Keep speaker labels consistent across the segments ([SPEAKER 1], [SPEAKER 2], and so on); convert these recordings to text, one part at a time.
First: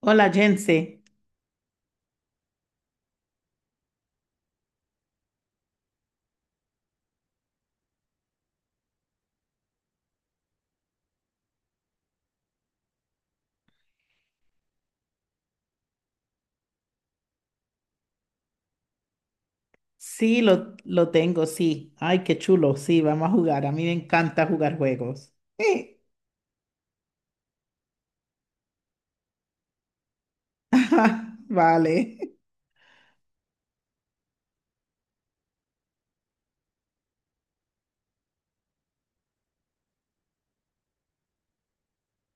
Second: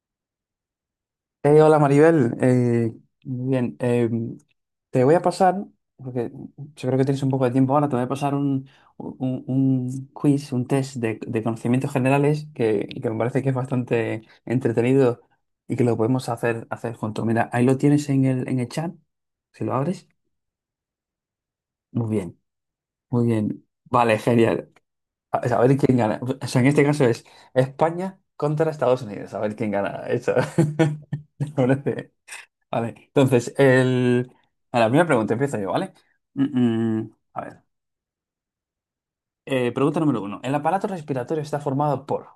[SPEAKER 1] Hola, Jense.
[SPEAKER 2] Hola Maribel. Muy bien. Te voy a pasar, porque yo creo que tienes un poco de tiempo ahora, te voy a pasar un quiz, un test de conocimientos generales que me parece que es bastante entretenido y que lo podemos hacer juntos. Mira, ahí lo tienes en el chat, si lo abres.
[SPEAKER 1] Sí, lo tengo, sí.
[SPEAKER 2] Muy
[SPEAKER 1] Ay, qué
[SPEAKER 2] bien,
[SPEAKER 1] chulo. Sí,
[SPEAKER 2] muy
[SPEAKER 1] vamos a
[SPEAKER 2] bien.
[SPEAKER 1] jugar. A mí me
[SPEAKER 2] Vale,
[SPEAKER 1] encanta
[SPEAKER 2] genial.
[SPEAKER 1] jugar juegos.
[SPEAKER 2] A ver quién
[SPEAKER 1] Sí.
[SPEAKER 2] gana. O sea, en este caso es España contra Estados Unidos. A ver quién gana. Eso. Me
[SPEAKER 1] Vale.
[SPEAKER 2] parece. Vale, entonces, el... a la primera pregunta empiezo yo, ¿vale? A ver. Pregunta número uno. El aparato respiratorio está formado por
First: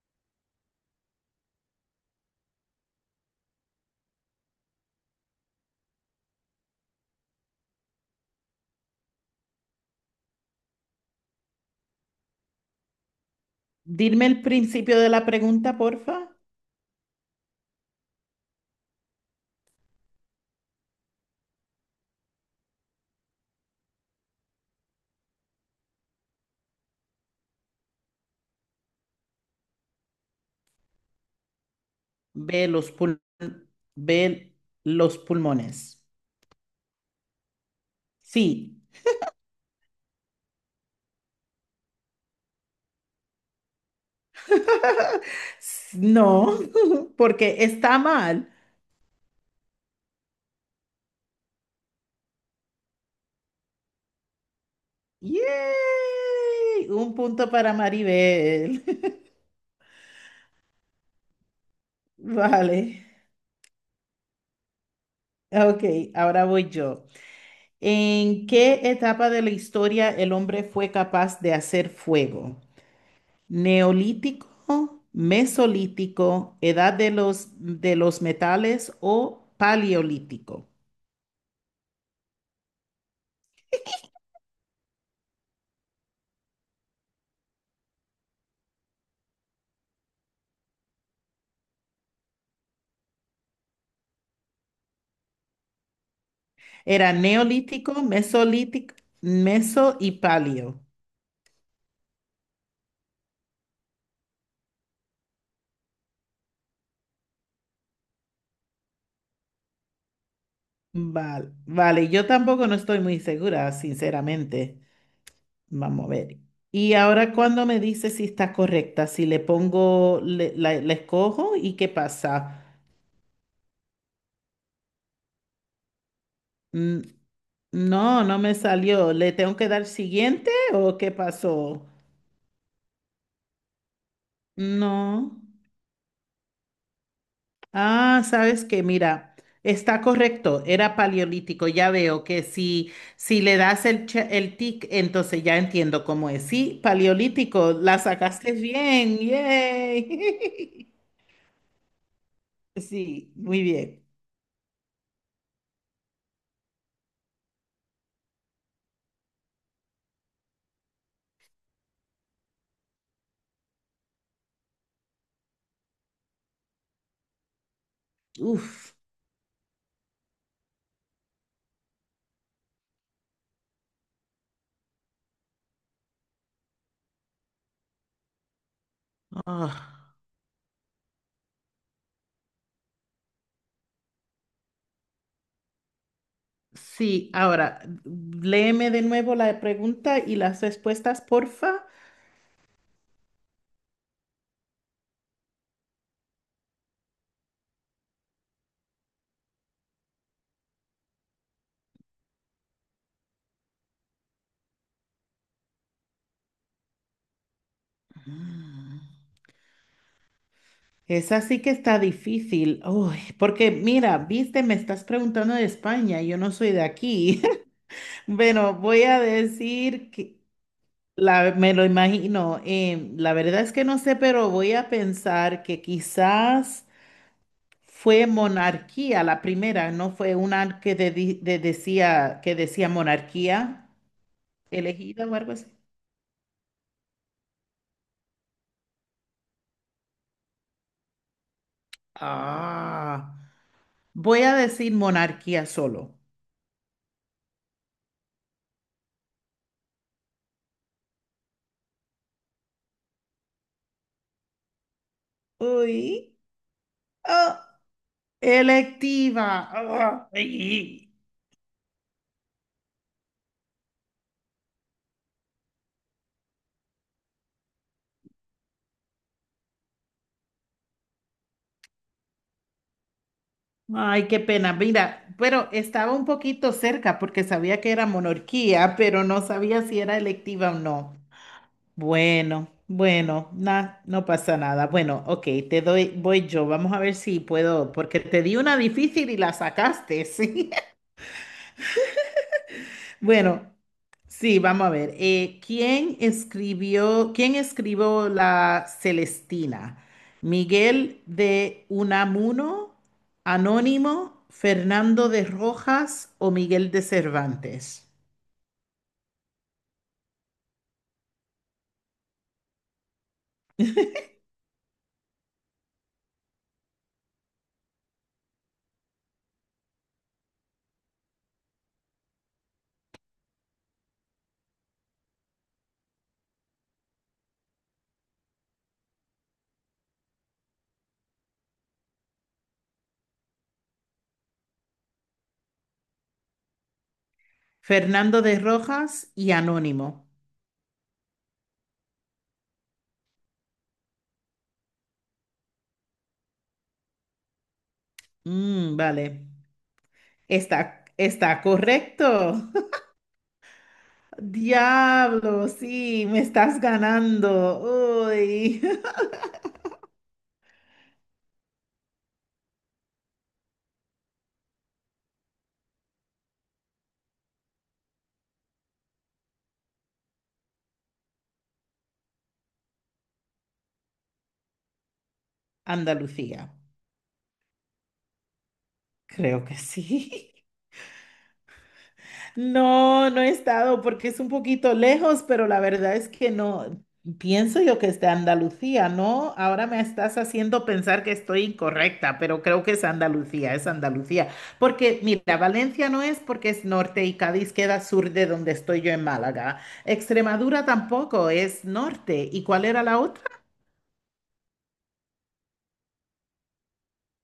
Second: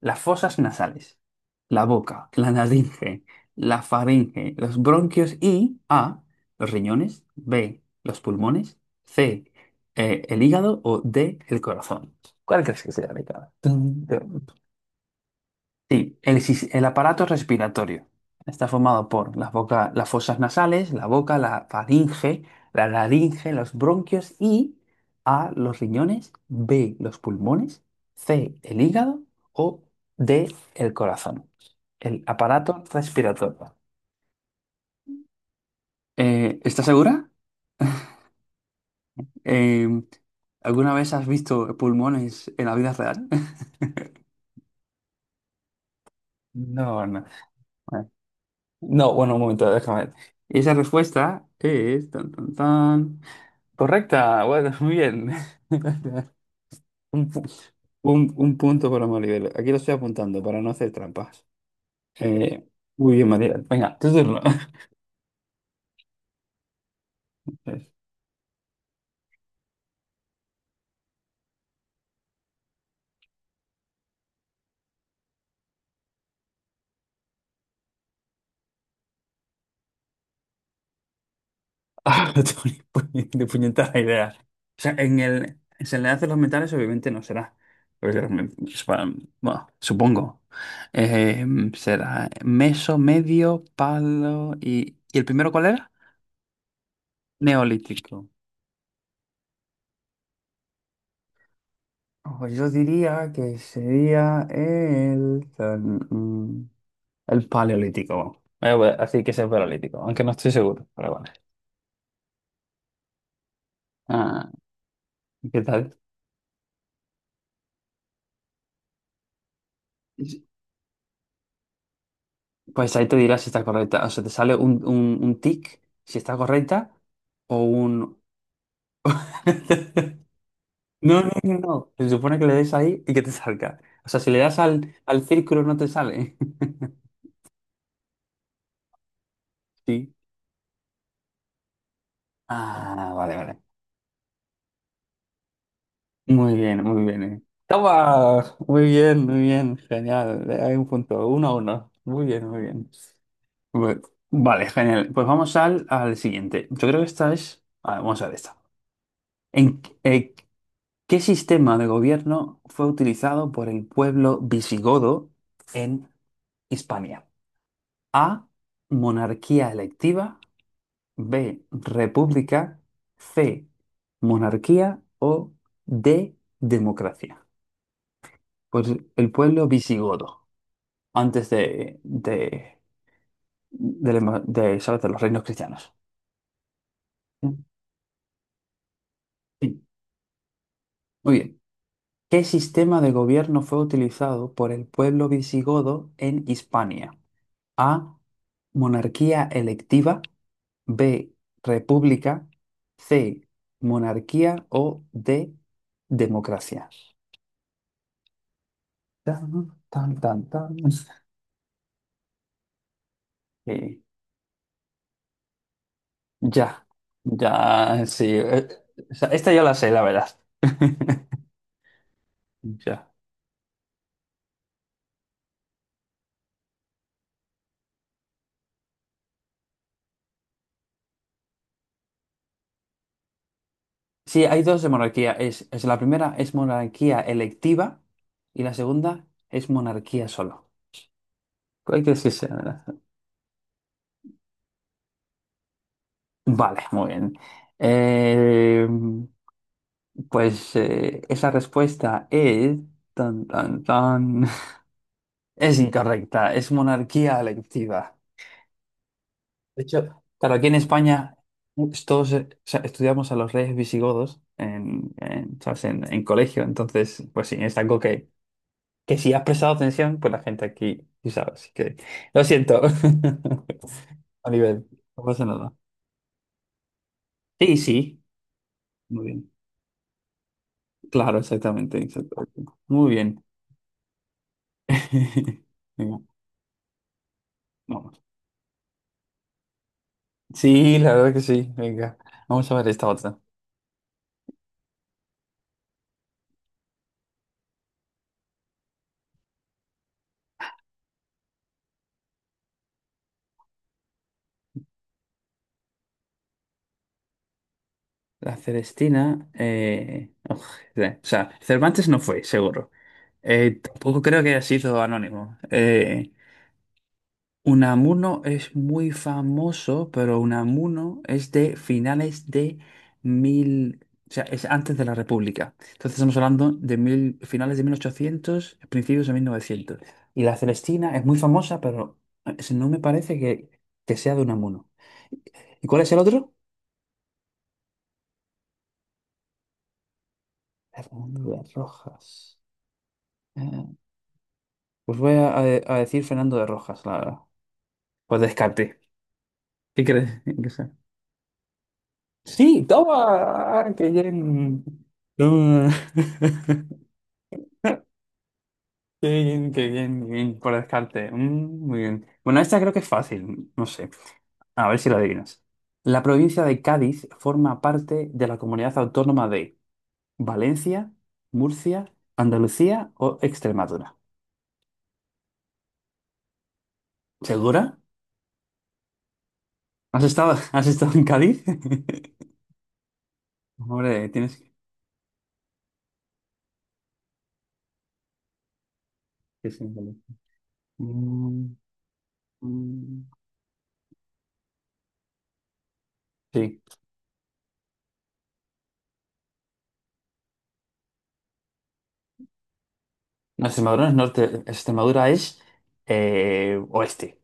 [SPEAKER 2] las fosas nasales, la boca, la laringe, la faringe, los bronquios y A, los riñones; B, los pulmones; C, el hígado; o D, el corazón. ¿Cuál crees que sea la indicada?
[SPEAKER 1] Dime el principio de la pregunta,
[SPEAKER 2] Sí,
[SPEAKER 1] porfa.
[SPEAKER 2] el aparato respiratorio está formado por las fosas nasales, la boca, la faringe, la laringe, los bronquios y A, los riñones; B, los pulmones; C, el hígado o D, el corazón. El
[SPEAKER 1] Ve
[SPEAKER 2] aparato
[SPEAKER 1] los pul-
[SPEAKER 2] respiratorio.
[SPEAKER 1] ve los pulmones.
[SPEAKER 2] ¿Estás segura?
[SPEAKER 1] Sí.
[SPEAKER 2] Eh, ¿Alguna vez has visto pulmones en la vida real?
[SPEAKER 1] No,
[SPEAKER 2] No, no.
[SPEAKER 1] porque está
[SPEAKER 2] Bueno,
[SPEAKER 1] mal.
[SPEAKER 2] no, bueno, un momento, déjame ver. Esa respuesta es... Tan, tan, tan. Correcta, bueno, muy bien.
[SPEAKER 1] ¡Yay! Un
[SPEAKER 2] Un, pu-
[SPEAKER 1] punto para
[SPEAKER 2] un
[SPEAKER 1] Maribel.
[SPEAKER 2] punto para Maribel. Aquí lo estoy apuntando para no hacer trampas. Eh,
[SPEAKER 1] Vale.
[SPEAKER 2] muy bien, Maribel. Venga, tu turno.
[SPEAKER 1] Ok, ahora voy yo. ¿En qué etapa de la historia el hombre fue capaz de hacer fuego? ¿Neolítico, mesolítico, edad de los metales o paleolítico?
[SPEAKER 2] Ah, tu de puñetada idea. O sea, en el se le hacen los metales, obviamente no será. Porque los me- es para- bueno, supongo. Eh, será meso, medio, palo y... ¿Y el primero cuál era?
[SPEAKER 1] Era neolítico,
[SPEAKER 2] Neolítico.
[SPEAKER 1] mesolítico, meso y paleo.
[SPEAKER 2] Ojo, yo diría que sería el paleolítico. Bueno, así que es el paleolítico, aunque no estoy seguro, pero bueno.
[SPEAKER 1] Vale, vale, yo tampoco no estoy muy segura,
[SPEAKER 2] Ah,
[SPEAKER 1] sinceramente.
[SPEAKER 2] ¿Qué tal?
[SPEAKER 1] Vamos a ver. Y ahora cuando me dice si está correcta, si le pongo, la escojo y qué pasa.
[SPEAKER 2] Pues ahí te dirá si está correcta. O sea, te sale un tic si está correcta
[SPEAKER 1] Mm,
[SPEAKER 2] o un...
[SPEAKER 1] No, no me salió. ¿Le tengo que dar siguiente o qué
[SPEAKER 2] No, no, no,
[SPEAKER 1] pasó?
[SPEAKER 2] no. Se supone que le des ahí y que te salga. O sea, si le das al
[SPEAKER 1] No.
[SPEAKER 2] círculo no te sale.
[SPEAKER 1] Ah, sabes que mira, está
[SPEAKER 2] Sí.
[SPEAKER 1] correcto, era paleolítico. Ya veo que
[SPEAKER 2] Ah, vale,
[SPEAKER 1] si le
[SPEAKER 2] vale.
[SPEAKER 1] das el tic, entonces ya entiendo cómo es.
[SPEAKER 2] Muy
[SPEAKER 1] Sí,
[SPEAKER 2] bien, muy bien.
[SPEAKER 1] paleolítico, la sacaste
[SPEAKER 2] Toma,
[SPEAKER 1] bien.
[SPEAKER 2] muy bien, genial. Hay un
[SPEAKER 1] ¡Yay!
[SPEAKER 2] punto, 1-1. Muy bien, muy bien.
[SPEAKER 1] Sí, muy
[SPEAKER 2] Bu-
[SPEAKER 1] bien.
[SPEAKER 2] Vale, genial. Pues vamos al siguiente. Yo creo que esta es. A ver, vamos a ver esta. ¿En qué ¿qué sistema de gobierno fue utilizado por el pueblo visigodo en Hispania? A.
[SPEAKER 1] Uf.
[SPEAKER 2] Monarquía electiva. B. República. C. Monarquía. O D. Democracia. Por el pueblo
[SPEAKER 1] Ah,
[SPEAKER 2] visigodo, antes ¿sabes? De los reinos cristianos.
[SPEAKER 1] sí, ahora, léeme de nuevo la
[SPEAKER 2] Sí.
[SPEAKER 1] pregunta y las respuestas,
[SPEAKER 2] Muy bien.
[SPEAKER 1] porfa.
[SPEAKER 2] ¿Qué sistema de gobierno fue utilizado por el pueblo visigodo en Hispania? A. Monarquía electiva. B. República. C. Monarquía o D. Democracia.
[SPEAKER 1] Mm.
[SPEAKER 2] Tan, tan, tan, tan.
[SPEAKER 1] Esa sí que está difícil. Uy, porque
[SPEAKER 2] Sí,
[SPEAKER 1] mira, viste, me estás preguntando de España, yo no soy de
[SPEAKER 2] ya.
[SPEAKER 1] aquí.
[SPEAKER 2] Ya, sí.
[SPEAKER 1] Bueno, voy
[SPEAKER 2] O
[SPEAKER 1] a
[SPEAKER 2] sea, esta yo la sé, la
[SPEAKER 1] decir
[SPEAKER 2] verdad.
[SPEAKER 1] que la, me lo imagino.
[SPEAKER 2] Ya.
[SPEAKER 1] La verdad es que no sé, pero voy a pensar que quizás fue monarquía la primera, no fue una que decía que decía monarquía
[SPEAKER 2] Sí, hay dos de
[SPEAKER 1] elegida
[SPEAKER 2] monarquía.
[SPEAKER 1] o algo así.
[SPEAKER 2] Es la primera es monarquía electiva y la segunda es monarquía solo. ¿Cuál crees que sea?
[SPEAKER 1] Ah, voy a decir monarquía solo.
[SPEAKER 2] Vale, muy bien. Eh, esa respuesta es... Tan, tan, tan. Es
[SPEAKER 1] Uy.
[SPEAKER 2] incorrecta, es monarquía
[SPEAKER 1] Ah.
[SPEAKER 2] electiva.
[SPEAKER 1] Electiva.
[SPEAKER 2] De hecho,
[SPEAKER 1] Ah,
[SPEAKER 2] claro, aquí en
[SPEAKER 1] ay,
[SPEAKER 2] España pues, todos o sea, estudiamos a los reyes visigodos ¿sabes? En colegio. Entonces, pues sí, es algo que si has prestado atención, pues la gente aquí sí sabe, así que lo siento.
[SPEAKER 1] ay, qué
[SPEAKER 2] A
[SPEAKER 1] pena.
[SPEAKER 2] nivel, no
[SPEAKER 1] Mira,
[SPEAKER 2] pasa
[SPEAKER 1] pero
[SPEAKER 2] nada.
[SPEAKER 1] estaba un poquito cerca porque
[SPEAKER 2] Sí,
[SPEAKER 1] sabía que era
[SPEAKER 2] sí,
[SPEAKER 1] monarquía,
[SPEAKER 2] muy
[SPEAKER 1] pero no
[SPEAKER 2] bien.
[SPEAKER 1] sabía si era electiva o no.
[SPEAKER 2] Claro, exactamente, exactamente.
[SPEAKER 1] Bueno,
[SPEAKER 2] Muy bien.
[SPEAKER 1] bueno, nada, no pasa nada. Bueno, ok, te doy,
[SPEAKER 2] Venga,
[SPEAKER 1] voy yo. Vamos a ver si puedo, porque
[SPEAKER 2] vamos.
[SPEAKER 1] te di una difícil y la sacaste, sí.
[SPEAKER 2] Sí, la verdad que sí, venga. Vamos a ver esta otra.
[SPEAKER 1] Bueno, sí, vamos a ver. Quién escribió la Celestina? ¿Miguel de Unamuno, Anónimo, Fernando de Rojas o Miguel de Cervantes?
[SPEAKER 2] La Celestina. O sea, Cervantes no fue, seguro. Tampoco creo que haya sido anónimo. Unamuno es muy famoso, pero Unamuno es de finales de mil, o sea, es antes de la República. Entonces estamos hablando de mil, finales de 1800, principios de 1900. Y la Celestina es muy famosa, pero no me parece que sea de Unamuno. ¿Y cuál es el otro?
[SPEAKER 1] Fernando de Rojas y Anónimo.
[SPEAKER 2] Fernando de Rojas. Eh, Pues voy a decir Fernando de Rojas, la verdad. Pues
[SPEAKER 1] Mm,
[SPEAKER 2] descarte.
[SPEAKER 1] vale.
[SPEAKER 2] ¿Qué crees?
[SPEAKER 1] Está, está correcto.
[SPEAKER 2] Sí, toma, ah, qué bien.
[SPEAKER 1] Diablo,
[SPEAKER 2] Mm.
[SPEAKER 1] sí, me estás ganando. Uy.
[SPEAKER 2] Qué bien, qué bien, qué bien, por descarte. Mm, muy bien. Bueno, esta creo que es fácil, no sé. A ver si la adivinas. La provincia de Cádiz forma parte de la comunidad autónoma de Valencia, Murcia, Andalucía o Extremadura.
[SPEAKER 1] Andalucía.
[SPEAKER 2] ¿Segura?
[SPEAKER 1] Creo que
[SPEAKER 2] ¿Has
[SPEAKER 1] sí.
[SPEAKER 2] estado, has estado en Cádiz?
[SPEAKER 1] No, no he estado
[SPEAKER 2] Hombre,
[SPEAKER 1] porque es un
[SPEAKER 2] tienes que...
[SPEAKER 1] poquito lejos, pero la verdad es que no. Pienso yo que es de Andalucía, ¿no?
[SPEAKER 2] que ser
[SPEAKER 1] Ahora
[SPEAKER 2] en
[SPEAKER 1] me
[SPEAKER 2] Cádiz.
[SPEAKER 1] estás haciendo pensar que estoy
[SPEAKER 2] Mm,
[SPEAKER 1] incorrecta, pero creo que es
[SPEAKER 2] mm,
[SPEAKER 1] Andalucía, es Andalucía. Porque, mira, Valencia no es porque
[SPEAKER 2] Sí.
[SPEAKER 1] es norte y Cádiz queda sur de donde estoy yo en Málaga. Extremadura tampoco es norte. ¿Y cuál era la otra?
[SPEAKER 2] No, Extremadura no es norte, Extremadura es oeste.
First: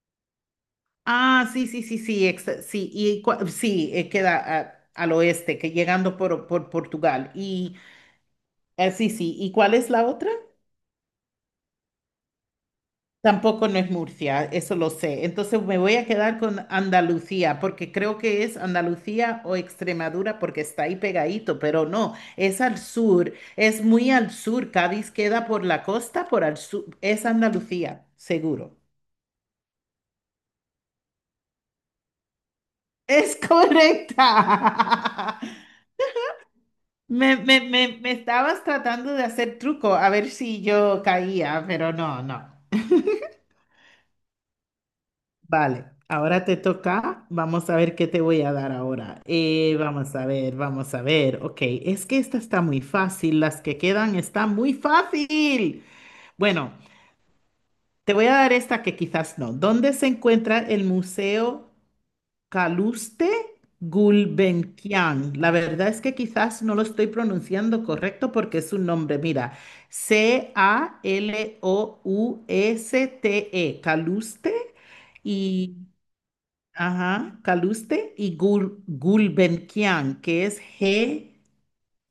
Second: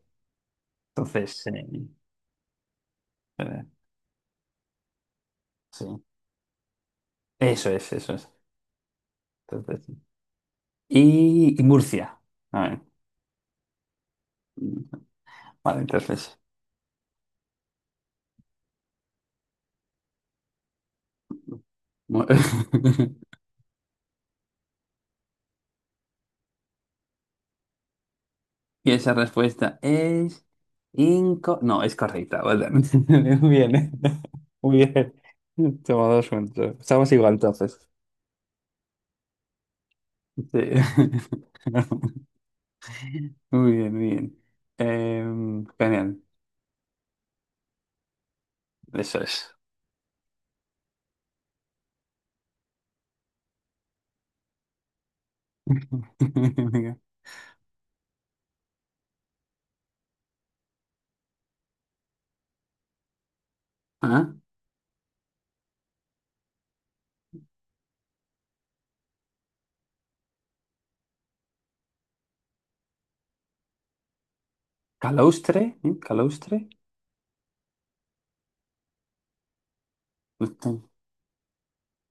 [SPEAKER 2] Entonces,
[SPEAKER 1] Ah, sí, sí, sí, sí, sí, y
[SPEAKER 2] eh,
[SPEAKER 1] sí, queda al oeste, que
[SPEAKER 2] sí.
[SPEAKER 1] llegando por Portugal.
[SPEAKER 2] Eso
[SPEAKER 1] Y
[SPEAKER 2] es, eso es.
[SPEAKER 1] sí, sí, ¿y cuál
[SPEAKER 2] Entonces,
[SPEAKER 1] es
[SPEAKER 2] sí.
[SPEAKER 1] la otra?
[SPEAKER 2] Y Murcia. A ver.
[SPEAKER 1] Tampoco no es Murcia, eso lo sé. Entonces me
[SPEAKER 2] Vale,
[SPEAKER 1] voy a
[SPEAKER 2] entonces.
[SPEAKER 1] quedar con Andalucía, porque creo que es Andalucía o Extremadura, porque está ahí pegadito, pero no,
[SPEAKER 2] mu-
[SPEAKER 1] es al sur, es muy al sur. Cádiz queda por la costa, por al sur. Es Andalucía, seguro.
[SPEAKER 2] Y esa respuesta es no, es correcta. Vale.
[SPEAKER 1] Es
[SPEAKER 2] Muy bien. ¿Eh? Muy bien.
[SPEAKER 1] correcta.
[SPEAKER 2] Toma 2 puntos. Estamos igual
[SPEAKER 1] Me, me,
[SPEAKER 2] entonces.
[SPEAKER 1] me, me estabas tratando de hacer truco, a ver
[SPEAKER 2] Sí.
[SPEAKER 1] si yo caía, pero no, no.
[SPEAKER 2] Muy bien, muy bien.
[SPEAKER 1] Vale,
[SPEAKER 2] Genial.
[SPEAKER 1] ahora te toca. Vamos a ver qué te voy a dar
[SPEAKER 2] Eso
[SPEAKER 1] ahora.
[SPEAKER 2] es.
[SPEAKER 1] Vamos a ver, vamos a ver. Ok, es que esta está muy fácil. Las que quedan están muy fácil. Bueno, te voy a dar esta que quizás no. ¿Dónde se encuentra el Museo Caluste
[SPEAKER 2] Ah,
[SPEAKER 1] Gulbenkian? La verdad es que quizás no lo estoy pronunciando correcto porque es un nombre. Mira, Calouste, Caluste.
[SPEAKER 2] Calaustre,
[SPEAKER 1] Y
[SPEAKER 2] ¿eh? Calaustre.
[SPEAKER 1] ajá, Caluste y Gulbenkian, que es
[SPEAKER 2] Este-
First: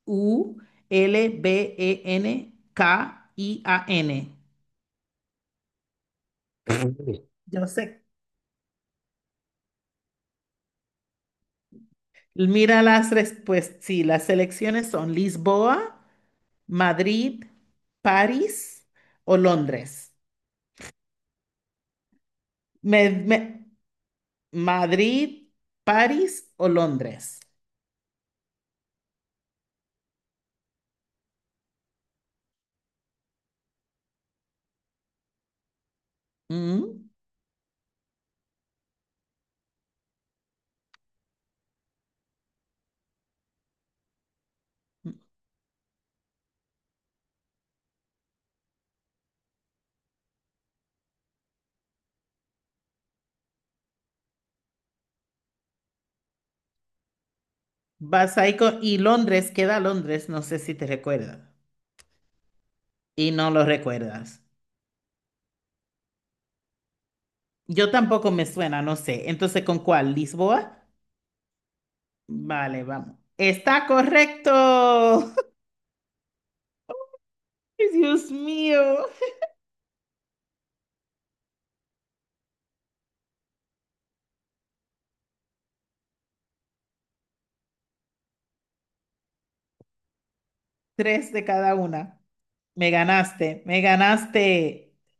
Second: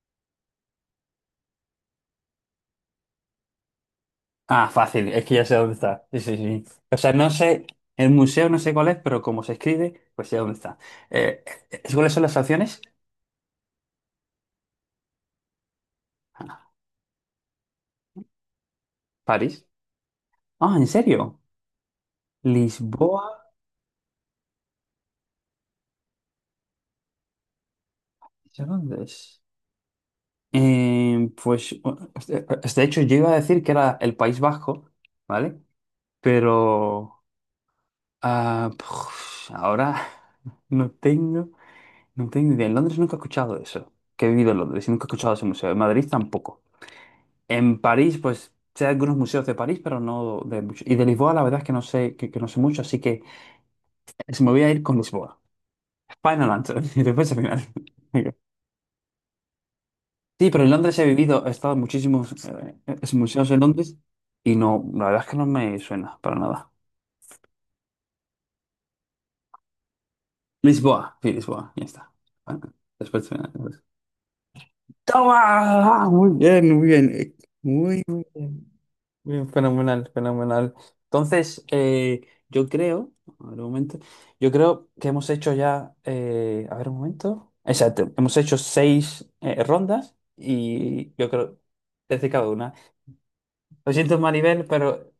[SPEAKER 1] Gulbenkian.
[SPEAKER 2] Ah, fácil, es que ya sé dónde está. Sí, sí, sí. O sea, no sé,
[SPEAKER 1] Yo sé.
[SPEAKER 2] el museo no sé cuál es, pero como se escribe, pues sé dónde está. Eh, ¿Cuáles son las opciones?
[SPEAKER 1] Mira las respuestas. Sí, las selecciones son Lisboa,
[SPEAKER 2] Ah,
[SPEAKER 1] Madrid, París o
[SPEAKER 2] París.
[SPEAKER 1] Londres.
[SPEAKER 2] Ah, ¿en serio?
[SPEAKER 1] Me-
[SPEAKER 2] Lisboa.
[SPEAKER 1] me- Madrid, París o Londres.
[SPEAKER 2] ¿Eso ¿Dónde es? Eh, pues, eh, de hecho, yo iba a decir que era el País Vasco, ¿vale?
[SPEAKER 1] Mm.
[SPEAKER 2] Pero ahora no tengo. No tengo idea. En Londres nunca he escuchado eso. Que he vivido en Londres y nunca he escuchado ese museo. En Madrid tampoco. En París, pues sé algunos museos de París, pero no de mucho. Y de Lisboa, la verdad es que no sé, que no sé mucho, así que se me voy a ir con Lisboa. Final answer. Y después al final.
[SPEAKER 1] Vas ahí y Londres, queda Londres, no
[SPEAKER 2] Sí,
[SPEAKER 1] sé
[SPEAKER 2] pero en
[SPEAKER 1] si te
[SPEAKER 2] Londres he
[SPEAKER 1] recuerdas.
[SPEAKER 2] vivido, he estado en muchísimos
[SPEAKER 1] Y
[SPEAKER 2] museos
[SPEAKER 1] no
[SPEAKER 2] en
[SPEAKER 1] lo
[SPEAKER 2] Londres
[SPEAKER 1] recuerdas.
[SPEAKER 2] y no, la verdad es que no me suena para nada.
[SPEAKER 1] Yo tampoco me suena, no sé. Entonces, ¿con cuál? ¿Lisboa?
[SPEAKER 2] Lisboa, sí, Lisboa, ya está. Bueno,
[SPEAKER 1] Vale, vamos.
[SPEAKER 2] después, pues.
[SPEAKER 1] Está correcto.
[SPEAKER 2] ¡Toma! Ah, muy bien, muy bien. Muy, muy
[SPEAKER 1] Dios
[SPEAKER 2] bien.
[SPEAKER 1] mío.
[SPEAKER 2] Bien, fenomenal, fenomenal. Entonces, yo creo, a ver un momento, yo creo que hemos hecho ya, a ver un momento, exacto, hemos hecho 6 rondas y yo
[SPEAKER 1] Tres de
[SPEAKER 2] creo,
[SPEAKER 1] cada una.
[SPEAKER 2] desde cada una.
[SPEAKER 1] Me ganaste, me
[SPEAKER 2] Lo siento, Maribel,
[SPEAKER 1] ganaste.
[SPEAKER 2] pero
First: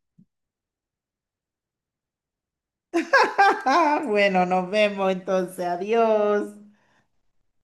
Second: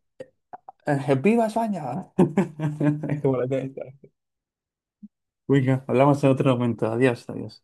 [SPEAKER 2] ¡viva España! Es como la que está.
[SPEAKER 1] Bueno, nos vemos entonces.
[SPEAKER 2] Venga, hablamos en otro
[SPEAKER 1] Adiós.
[SPEAKER 2] momento. Adiós, adiós.